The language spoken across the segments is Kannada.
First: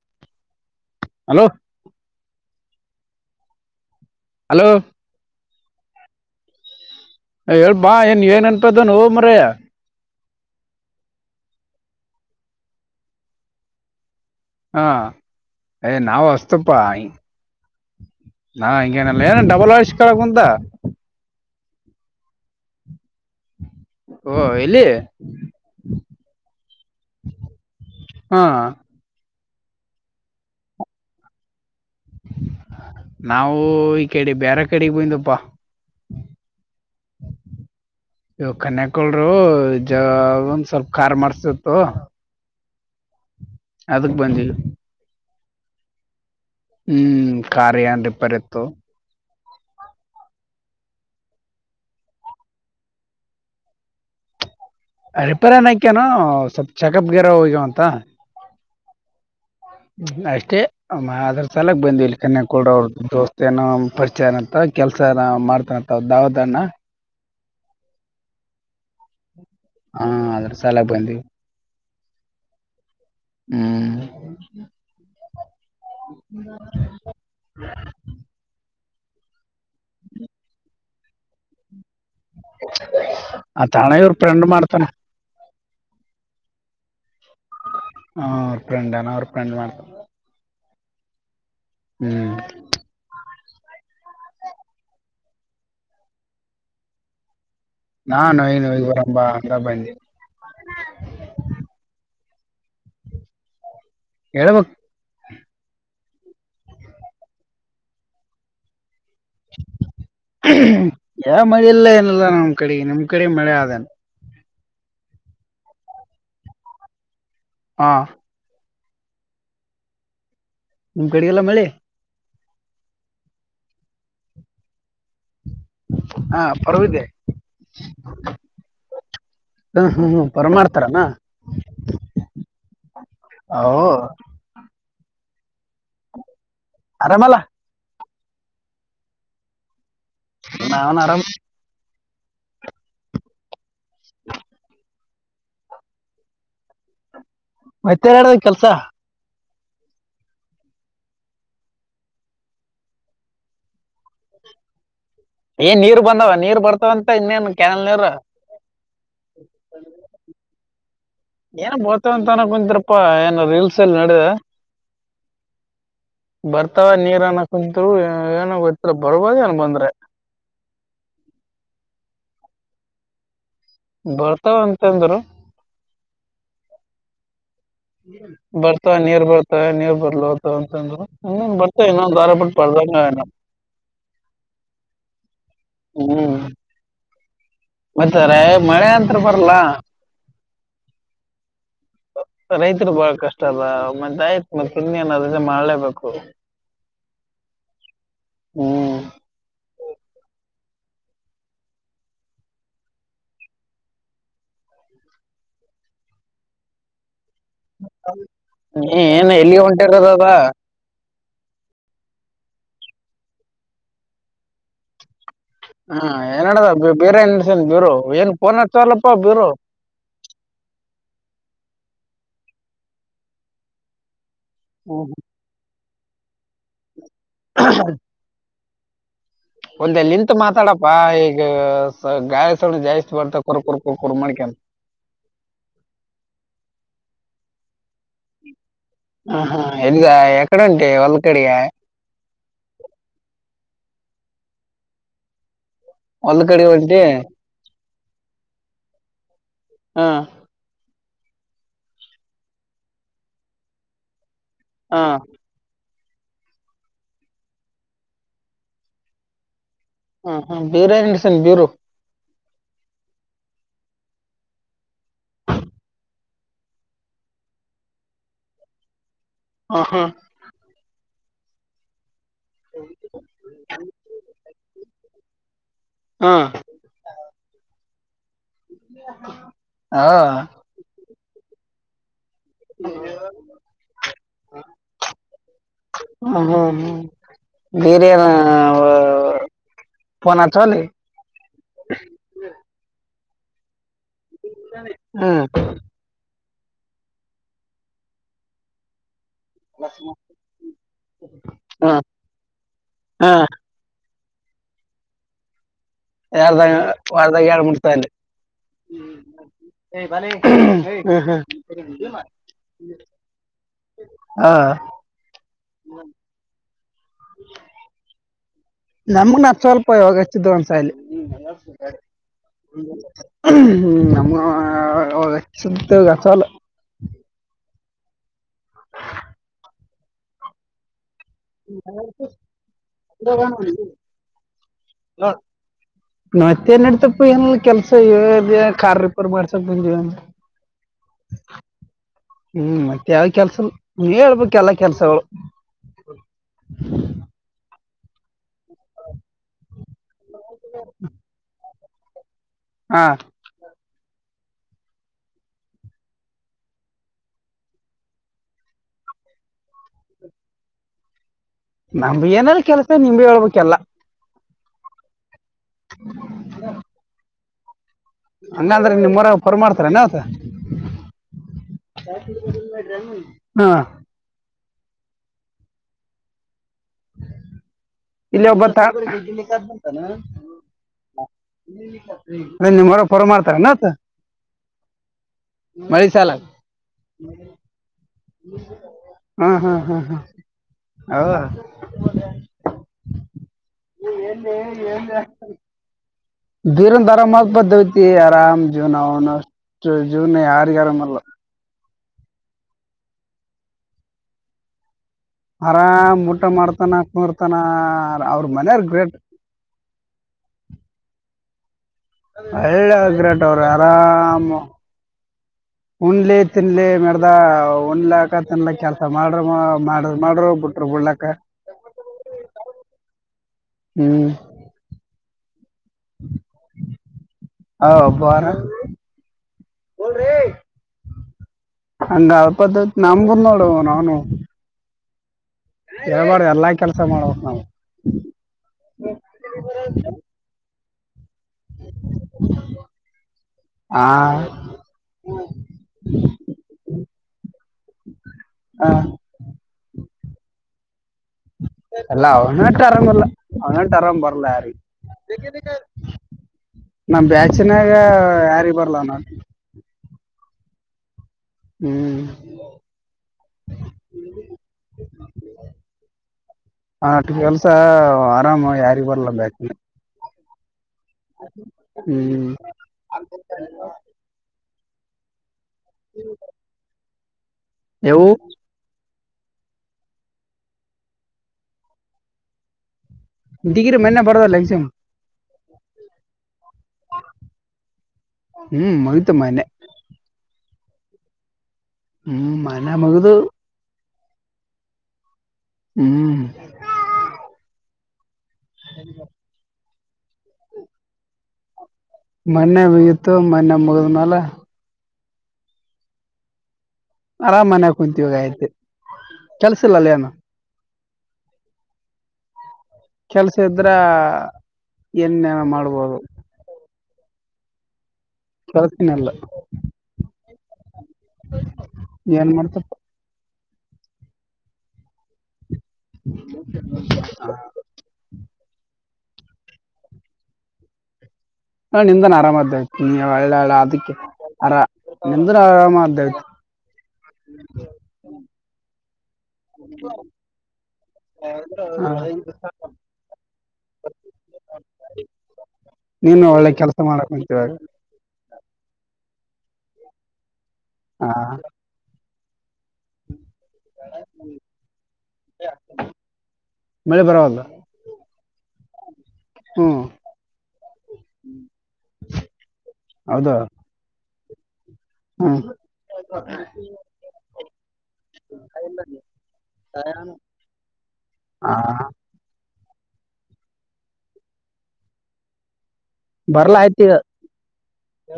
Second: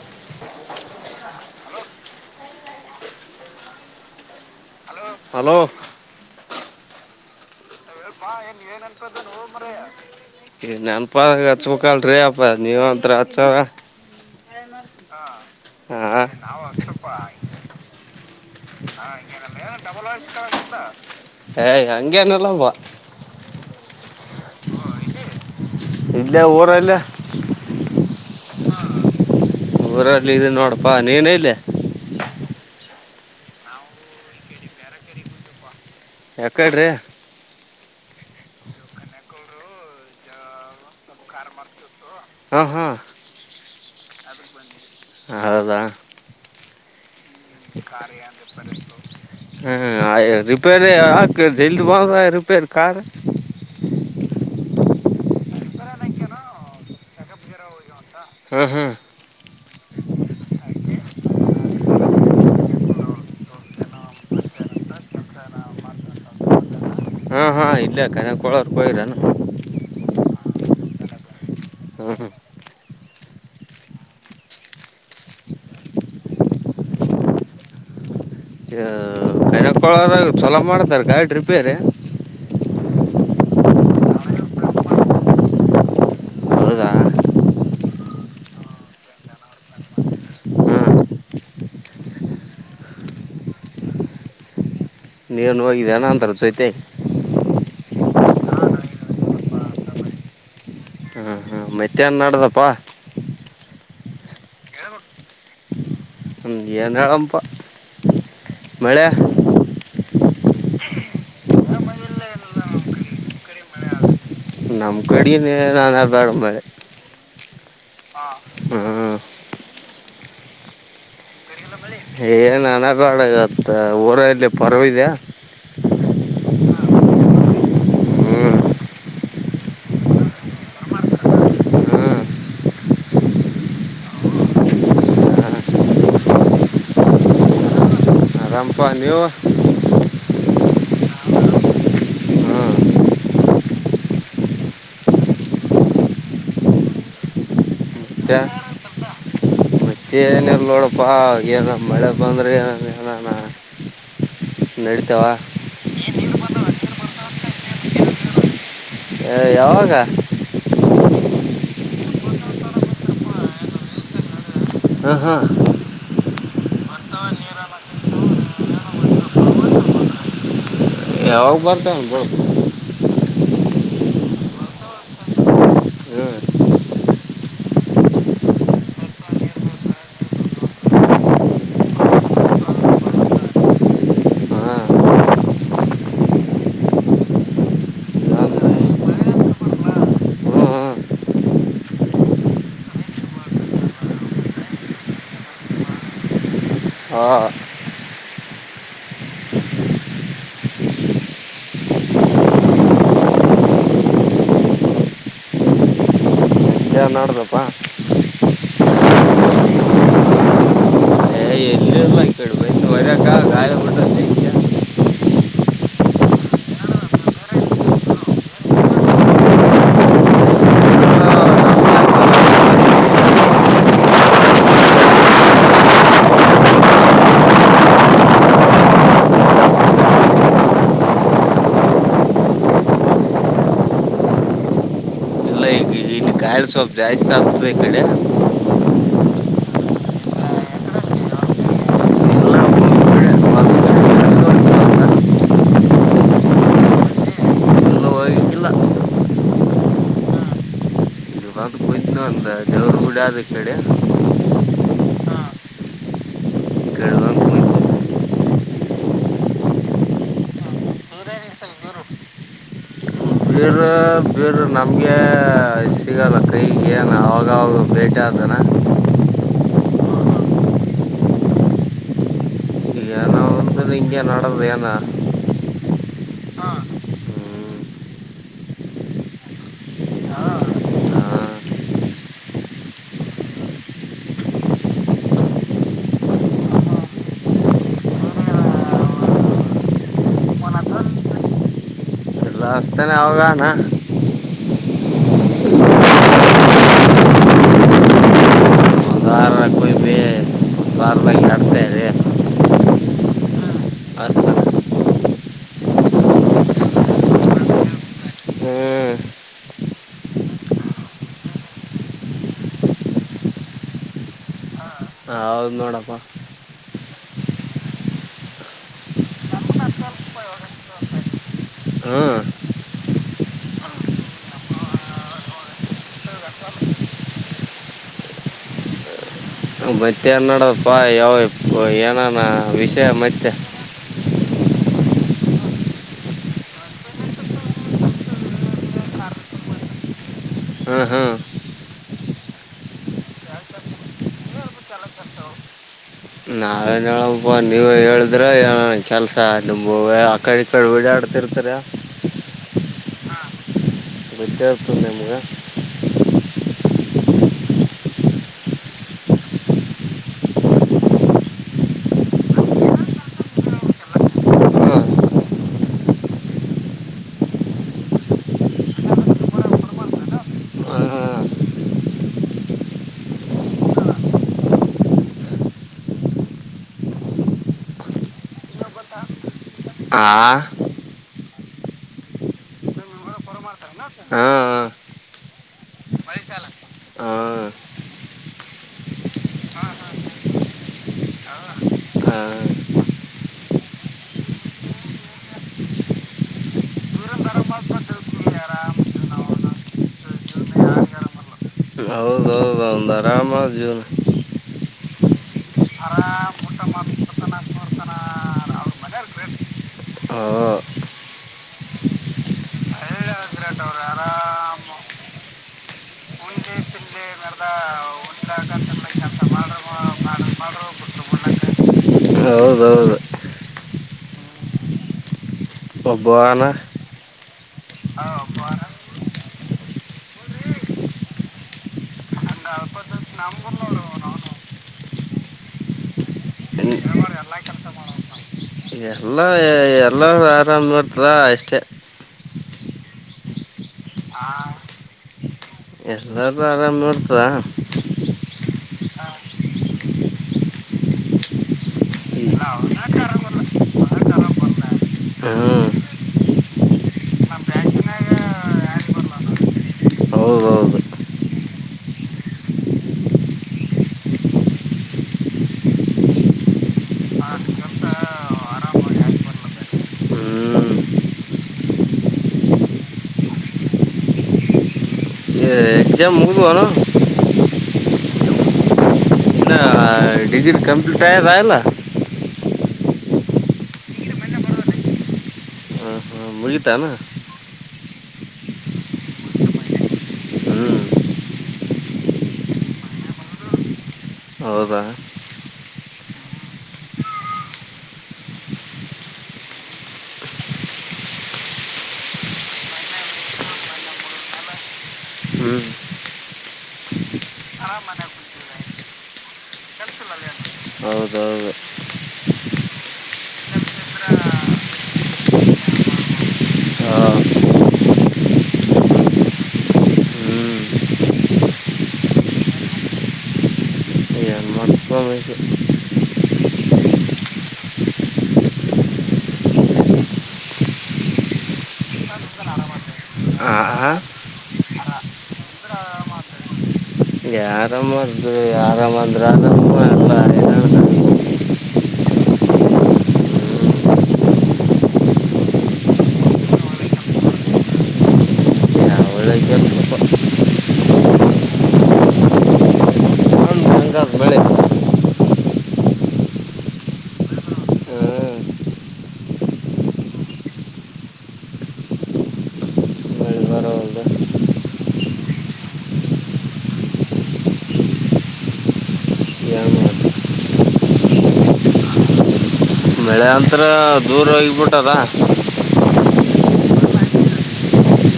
[inaudible] ಹಲೋ. ಹಲೋ. ಹಲೋ. ಹೇಳ್ ಬಾ ಏನ್ ಏನ್ ಅಂತದು ನೋವು ಮಾರಾಯ. ನೆನಪಾಗಿ ಹಚ್ಬೇಕಲ್ರೀ ಅಪ್ಪ ನೀವು ಅಂತ್ರು ಹಚ್ಚಲ್ಲ. ಹಾ ಏ ಹಾ ನಾವು. ತಪ್ಪಾ ನಾ. [unintelligible] ಹಂಗೇನಲ್ಲ ಏನ್ ಡಬಲ್ ವಾಯ್ಸ್ ಕೆಳ ಕುಂತ. ಹೇ ಹಂಗೇನಿಲ್ಲಪ್ಪ. ಓ ಎಲ್ಲಿ. ಇಲ್ಲೇ ಊರಲ್ಲಿ. ಹಾ. ಊರಲ್ಲಿ ಇದೇನಿ ನೋಡಪ್ಪಾ ನೀನ್ ಎಲ್ಲಿ. ನಾವು ಈ ಕಡೆ ಬೇರೆ ಕಡೆಗೆ ಬಂದಿವಪ್ಪ. ಎಕಡ್ ರ್ರೀ. ಇವ ಕನ್ಯಕಳರು ಜ. [unintelligible] ಒಂದು ಸ್ವಲ್ಪ ಕಾರ್ ಮಾಡ್ಸಬೇಕು. ಹಾ ಹಾ. ಅದಕ್ ಬಂದಿದ್ವಿ. ಹೌದ. ಹ್ಮ್ ಕಾರ್ ಏನ್ ರಿಪೇರಿ ಇತ್ತು. ಹಂ ಐ. [unintelligible] ರಿಪೇರಿ ಯಾಕ್ ಜಲ್ದಿ ಹೋಗ್ ರಿಪೇರಿ ಕಾರ್. ರಿಪೇರಿ ಅನಾಕೇನು ಸ್ವಲ್ಪ್ ಚೆಕಪ್ ಗೇರ್ ಹೋಗ್ಯವಂತಾ. ಹ್ಮ್ ಹ್ಮ್. ಅಷ್ಟೇ ಆದ್ರ ಸಲುವಾಗಿ ಬಂದ್ ಇಲ್ಲಿ ಕನ್ಯ ಕೂಡ ಅವ್ರು ದೋಸ್ತ ಏನೋ ಪರಿಚಯ ಇದಾನ್ ಅಂತಾ. ಕೆಲ್ಸನಾ ಮಾಡ್ತನಂತ ಬಾವಧಣ್ಣ. ಹಾ ಇಲ್ಲಾ ಕನ್ಯಾ ಕೋಲಾರ್ ಹೋಗಿರ್ ಏನ್. ಹಾ ಅದ್ರ ಸಲುವಾಗಿ ಬಂದವಿ. ಹಾಂ ಹಾಂ ಹ್ಮ್. ಹ್ಮ [unintelligible] ಹೇಳ್. [unintelligible] ಹೇಳಿಕೊಳೋದಾಗ ಏನ್ ಚಲೋ ಮಾಡ್ತಾರ್ ಗಾಡಿ ರಿಪೇರಿ. ಹಾ ತಾಣದರ್ ಫ್ರೆಂಡ್ ಮಾಡ್ತಾನ. ಹೌದಾ ಹೂ ಅವ್ರ ಫ್ರೆಂಡ್ ಏನು ಅವ್ರ ಫ್ರೆಂಡ್ ಮಾಡ್ತನಾ. ಹಾಂ ಹ್ಮ್. [unintelligible] ನೀವೇನ್ ಹೋಗಿರೇನು ಅಂತರ ಜೊತೆ. ನಾ ನೋಯಿ ನುರೆಂಬ. [unintelligible] ಅಂಗಾ ಬಂದಿ. ಹಾ ಮತ್ತೇನು ನಡೆದಪ್ಪಾ. ಹೇಳ್ಬೇಕು. ಹೂ ಏಳನಪ್ಪ ಮಳೆ. [unintelligible] ಯಾ ಮಳೆ ಇಲ್ಲ ಏನಲ್ಲಿ ನಮ್ ಕಡಿಗೆ ನಿಮ್ ಕಡಿಗೆ ಮಳೆ ಅದಂಗ. ನಮ್ ಕಡಿ [unintelligible] ನಾನ ಬ್ಯಾಡ್ ಮಳಿ ಹಾ ಹ್ಮ್ ನಿಮ್ ಕಡೆ ಇಲ್ಲ ಮಳಿ ಏನ್ ಅನ ಬ್ಯಾಡ ಇವತ್ತ್ ಊರಲ್ಲಿ ಪರ್ವ ಇದ್ಯ [inaudible] ಹಾ ಪರ್ವಿದೆ [unintelligible] ಹ್ಮ್ ಹ ಹ್ಮ್ ಪರ್ ಮಾಡ್ತಾರೆನ ಹ್ಮ್ ಹೌ ಆರಾಮ್ ಅಲ್ಲ ಆರಾಮ್ ಪ್ಪ ನೀವು ನಾನ್ ಆರಾಮ್ ಹ್ಮ್ ಮತ್ತೆಡೋದ್ ಕೆಲ್ಸ ಮತ್ತೆ ಏನಿಲ್ಲ ನೋಡಪ್ಪಾ ಏನ್ ಮಳೆ ಬಂದ್ರೆ ಏನ್ ಏನಾನ ನೆಡೀತಾವ ಏನ್ ನೀರ್ ಬಂದಾವ ನೀರ್ ಬರ್ತವಂತ್ ಇನ್ನೇನ್ ಕೆನಲ್ ನೀರ್ ಏಯ್ ಯಾವಾಗ [unintelligible] ಏನ್ ಬೋರ್ತವ್ ಅಂತ ಅನಕಂತ್ರಪ್ಪಾ ಏನ್ ರೀಲ್ಸ್ ಅಲ್ಲಿ ನೋಡದೆ ಹಾ ಹಾ ಬರ್ತಾವ ನೀರನ್ನ ಕುಂತು ಏನೊ ಗೊತ್ತಿಲ್ಲ ಬರ್ಬೋದ್ ಏನ್ ಬಂದ್ರೆ ಯಾವಾವ್ ಬರ್ತವ್ ಬ್ ಬರ್ತಾವ್ ಅಂತಂದ್ರು ಹ್ಞೂ ಹ್ಮ [unintelligible] ಬರ್ತಾ ನೀರ್ ಬರ್ತಾ ನೀರ್ ಬರ್ಲೋತ್ ಅಂತಂದ್ರು ಹೂ ಬರ್ತಾ ಇನ್ನೊಂದ್ ವಾರ ಬಿಟ್ಟ್ ತರ್ಬೇಕ್ ನನ್ [unintelligible] ಹ ಹ್ಮ್ [unintelligible] ಮತಾರೆ ಹ್ಞೂ ಮಳೆ ಅಂತ್ರೂ ಬರ್ಲ್ಲಾ ಹ್ಞೂ ರೈತರು ಬಹಳ ಕಷ್ಟ ಅಲ್ಲ ಮತ್ತೆ ಆಯ್ತ್ ಮತ್ತೆ [unintelligible] ತಿನ್ನ ರಜೆ ಮಾಡ್ಲೇಬೇಕು ಹಾ ಹ್ಮ್ ಪ [unintelligible] ನೋಡ್ದೆಪ ನೀ ಏನ್ ಎಲ್ಲಿ ಹೊಂಟಿರದ ಅದ [unintelligible] [inaudible] ವ ಗಾಯ ಮದ ಹಾ [unintelligible] ಏನ್ದ ಬೇರೆ ಎನ್ಸ ಬೀರು ಏನ್ ಫೋನ್ ಹತ್ತಲ್ಲಪ್ಪ ಬೀರು ಹ್ಮ ಹಾ ಹಾ ಒಂದ್ ಲಿಂತ್ ಮಾತಾಡಪ್ಪಾ ಈಗ ಗಾಯ ಸ್ಣ [unintelligible] ಜಾಸ್ತಿ ಬರ್ತ ಕುರ್ ಕುರ್ ಕುರ್ ಕು [unintelligible] ಮಕಂತ [inaudible] ಇಲ್ಲೆ ಇದೀವಿ [inaudible] ಕಾಯಳ ಸ್ವಲ್ಪ ಜಾಸ್ತಿ ಆಗ್ತದೆ ಈ ಕಡೆ ಹ ಹಾ ಎಲ್ಲಿಗ [unintelligible] ಎಕಡಂೆ ಒಳ್ಳ ಕಡೆಗ ಹಾ ಹೊಲ್ಕಡೆ ಒಂಟಿ ಇನ್ನು ಹೋಗಿಲ್ಲ ಹಾ [inaudible] ಹಯ್ತನ ಅಂದ ದೇವರು ಗೂಡ ಅದು ಈ ಕಡೆ ಹಾ ಈ ಕಡೆ ಬಂದು ಕುಂತಿನಿ ಹ ಹ ಬೇರೆ ಎಂಡಸನ್ ಬಿರು ಬೀರ ಬೀರ ನಮ್ಗೆ ಸಿಗಲ್ಲ ಕೈಗೆ ನ ಆವಾಗವಾಗ ಬೇಟೆ ಆಗನ. ಹ ಹಾ ಏನೋ ಒಂದ ಹಿಂಗೇ ನಡದ ಏನ ಹಾ ಹಾ ಹ್ಮ್ [inaudible] ಹ ಹ್ಮ ಹ್ಮ ಬೇರೆ ಏನ ಪೋನ ಹಚಲ್ಲ ನಾಸ್ತಾನ ಅವಾಗಾನ ಹ್ಮ ಹಾ ಹಾ ಎರಡು ಸೇರಿ ಹಾ ಹ ಯಾರ್ದ ವಾರದಾಗ ಹಳ್ ಮುಡ್ತ ಹ್ಮ್ [unintelligible] ಹಾ ಹೌದ ನೋಡಪಾ [inaudible] ನಮ್ಮನ್ನ ಸ್ವಲ್ಪ ಯಾಗಚ್ಚಿದ್ದ ಒಂದ್ಸಾಲ ಹಾ ಹ್ಮ ನಮ್ಮ ಚ್ಚುದ್ದ ಗಾಛಲ್ಲ [inaudible] ಮತ್ತೆ ಏನ್ ನಡೋಪ್ಪಾ ಯಾವಗ ಏನಾನ ವಿಷ ಮತ್ತೆ ಹಲೋ ನತ್ತೆನ ನಡತಪ್ಪ ಏನ ಕೆಲ್ಸ ಇ ಕಾರ್ ರಿಪೇರ್ ಮಾಡ್ಸಕ ಬಂದಿವ. ಹ್ಮ ಹ್ಮ ಹ್ಮ ಮತ್ತ ಯಾವ ಕೆಲ್ಸ ಇಲ್ಲ ಹೇಳ್ಬೇಕ ಎಲ್ಲಾ ಕೆಲ್ಸಗಳು. ಅವನೊಬ್ಬ ನೀವೇ ಹೇಳ್ ಇದ್ರ ಕೆಲ್ಸ ನಿಮ್ಮು ಆಕಡೆ ಇಕಡಿ ಓಡಾಡ್ತಿರ್ತರ. ಹಾ ವಿದಾರ್ಥ ನಿಮಗ ನಮಗೇನ ಅಲ್ಲ ಕೆಲ್ಸ ನಿಮ್ದೇ ಹೇಳ್ಬೇಕಲ್ಲಾ. [inaudible] ಹಂಗಂದ್ರ ನಿಮ್ಮ ಮರ ಫೋರ್ ಮಾಡ್ತಾರನ ಅದ. ಹ ಇಲ್ಲಿ ಒಬ್ಬತ ಆ [unintelligible] ಅ ನಿಮ್ಮ ಹೊರ ಪರ ಮಾಡ್ತಾರನಾತ. ಹಾಂ ಮಳಿ ಸಾಲ. ಹಾಂ ಹ್ಮ ಹ್ಮ ಹ್ಮ ಹ್ಮ ಹೌ ನೀ ಎಲ್ಲಿ ಎಲ್ಲಿ ಬೀರಂದ ಆರಾಮ ಆಗ್ ಬತ್ತತಿ ಆರಾಮ ಜೀವನ ಅವನ ಅಷ್ಟ ಜೀವನ ಯಾರಗ ಆರಾಮಲ್ಲ. ಹೌದ ಹೌದ. ನಂದ ಆರಾಮ ಜೀವನ ಆರಾಮ ಊಟ ಮಾಡ್ತಾನ ಕುರ್ತಾನ ಅವ್ರ ಮನರ್ ಗ್ರೇಟ್. ಹ. ಹಳ್ಳೆ ಆಗ್ರಟ್ ಅವ್ರ ಆರಾಮ. [inaudible] ಉನ್ಲೆ ತಿನ್ಲಿ ಮಡ್ದ ಉಣಲಕ ತಿನ್ಲಕ್ಕ ಕೆಲ್ಸ ಮಾಡ್ರ ಮಾಡ್ರ ಮಾಡ್ರ ಬಿ. ಬಲಕ್ಕ. ಹೌದೌದು. ಹ್ಮ್. ಒಬ್ಬವಾನ. ಹ ಒಬ್ಬ ಬಾರಾ. ಅಂಗ ಅಲ್ಪದ ನಮಗು ನೋಡು ನಾನು. ಹೇಳ್ಬಾರು ಎಲ್ಲಾ ಕೆಲಸ ಮಾಡ್ಬೇಕ್ ನಾವು. ಎಲ್ಲ ಎಲ್ಲ ಆರಾಮ ಇರ್ತದ ಅಷ್ಟೇ. ಹಾ. ಎಲ್ಲಾರು ಆರಾಮ್ ಇರ್ತದ. ಹಾ. ಎಲ್ಲ ಅವನಟ ಆರಾಮರ್ಲ್ಲ ಅವನಟ ಆರಾಮ್ ಬರ್ಲ್ಲ ಯಾರಿಗೆ. ಹ್ಮ್ ನಮ ಬ್ಯಾಚನ್ಯಾಗ ಯಾರಿಗ ಬರ್ಲ ನೋಡ್. ಹೌದು ಹೌದು ಹ್ಮ್. ಅಟ ಕೆಲ್ಸ ಆರಾಮ ಯಾರಿಗೆ ಬರ್ಲ ನಮ್ಮ ಬ್ಯಾಚ್ ನ್ಯಾಗ. ಹ್ಮ್ ಹ್ಮ್. ಎಕ್ಸಾಮ ಮುಗದ್ವು ಏನು. ಯವು. ಇನ್ನ ಡಿಗ್ರಿ ಕಂಪ್ಯೂಟ ಆಗೇದ ಏನ್ ಇಲ್ಲ್. ಡಿಗ್ರಿ ಮೊನ್ನೆ ಬರೋದಲ್ಲ ಎಕ್ಸಾಮ್. ಮುಗಿತ ಅನ್ನ. ಹ್ಮ್ ಮಗಿತ ಮನ್ನೇ. ಹ್ಮ್ ಹ್ಮ್ ಮನ್ನೇ ಮುಗದು. ಹೌದಾ. ಹ್ಮ್. [inaudible] ಮೊನ್ನೆ ಇತ್ತು ಮೊನ್ನೆ ಮುಗಿದ ಮ್ಯಾಲ್. ಹ್ಮ್. ಅರಾಮ್ ಮನ್ಯಾಗ ಕುಂತವ ಈಗ ಐತಿ ಕೆಲ್ಸಿಲ್ಲಲ್ಲ ಏನು. ಹೌದೌದು. ಕೆಲ್ಸ ಇದ್ರ ಏನೇನ್ ಮಾಡ್ಬೋದು. ಕೆಲ್ಸನ ಇಲ್ಲ್. ಹ್ಮ್ ಏನ್ ಮಾಡ್ತಪ್ಪ. [inaudible] ಏನ್ ಮಾಡೋದ. [unintelligible] [inaudible] ಹ ನಿಂದನ ಆರಾಮ್ದಯತಿ ನೀ ಆ ಒಳ್ಳೆ ಆ, ಅದಕ್ಕೆ ಆರಾಮ ನಿಂದನ್ ಆರಾಮದತಿ. ಯಾ ಆರಾಮ ಅ ಯಾರಾಮ್ ಅಂದ್ರಗ ಎಲ್ಲ. ಹ್ಮ್, [inaudible] ಹ. ನೀನು ಒಳ್ಳೆ ಕೆಲ್ಸ ಮಾಡಕುಂತಿ ಇವಾಗ. ಯಾವ್ ಒಳ್ಳೆ ಕೆಲ್ಸಪ್ಪಾ. ಹಾ ಹಂಗಾದ ಬೆಳೆ ಮಳೆ ಪರವಲ್ಲ ಹ್ಮ್ ಹ್ಮ್ ಹೌದಾ ಮಳಿ ಬರವಲ್ದು ಹ್ಮ್ ಏನ್ ಮಾಡೋದು [unintelligible] ಹ ಬೆಳೆ ಅಂತ್ರ ದೂರ ಇಗ್ಬಿಟ್ಟದ ಬರ್ಲಾ ಆಯ್ತ ಈಗ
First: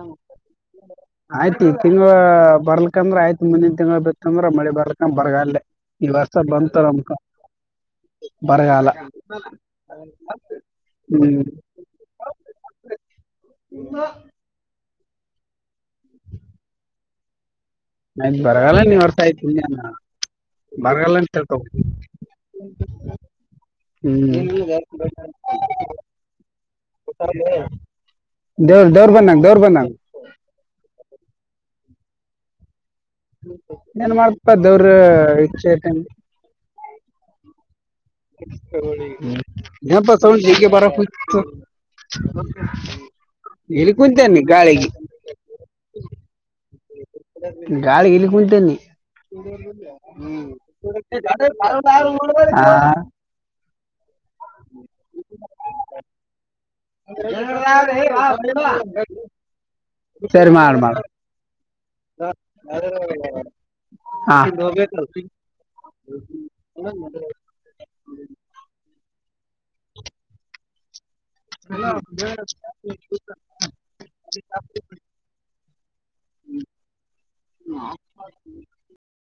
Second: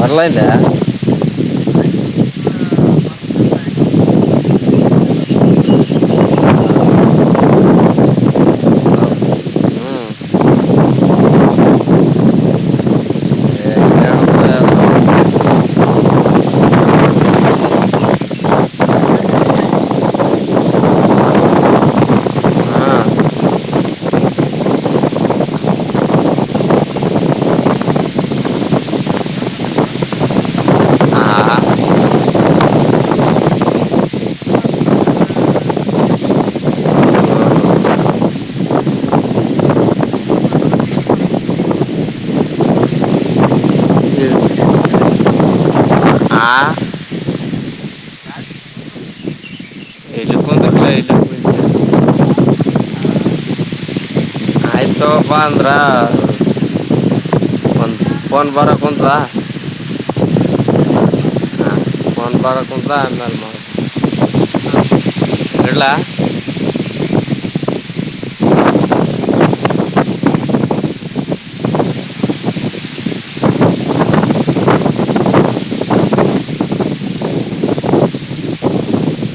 ಬರ್ಲದೆ ಆಯ್ತ ಈ ತಿಂಗಳು ಬರ್ಲಕಂದ್ರ ಆಯ್ತ್ ಮುಂದಿನ ತಿಂಗಳು ಬಿತ್ತಂದ್ರ ಮಳಿ ಬರ್ಲಕ ಬರಗಲ್ಲೇ ಈ ವರ್ಷ ಬಂತಾರಮಕ ಬರಗಾಲ ಹ್ಮ್ ಹ್ಮ್ ಹ್ಮ್ [inaudible] ಆಯ್ತ್ ಬರಗಲ್ಲ ನೀವ್ ಆರ್ತ ಆಯತಿ ಬರಗಲ್ಲ ಅಂತ ಹೇಳ್ತ ಹ್ಮ ದೇವರು ದೇವರ ಬಂದಂಗ ದೇವರು ಬಂದಂಗ ಆ, ಏನ್ ಮಾಡ್ಪ ದವ್ರ ಇಛೆತ [unintelligible] ಬಾರ ಎಲ್ಲಿ ಕುಂತನ್ನಿ ಗಾಳಿಗೆ [inaudible] ಗಾಳಿ ಇಲ್ಲಿ ಕುಂತೀನಿ ಹ್ಮ ಇಲ್ಲಿ ಕುಂದ್ರಲ್ಲ ಇಲ್ಲಿ [unintelligible] [inaudible] ಆಯ್ತು ತಗೋಪ ಅಂದ್ರ ಒಂದು ಫೋನ್ ಬರ ಕುಂತ ಸರಿ ಮಾಡನ ಮಾಡ ಫೋನ್ ಬರ ಹ ಕುಂತ ಆಮೇಲೆ ಮಾಡ್ ಅ ಬೇಕ ಇಡ್ಲಾ [inaudible] [inaudible] ಹಲೋ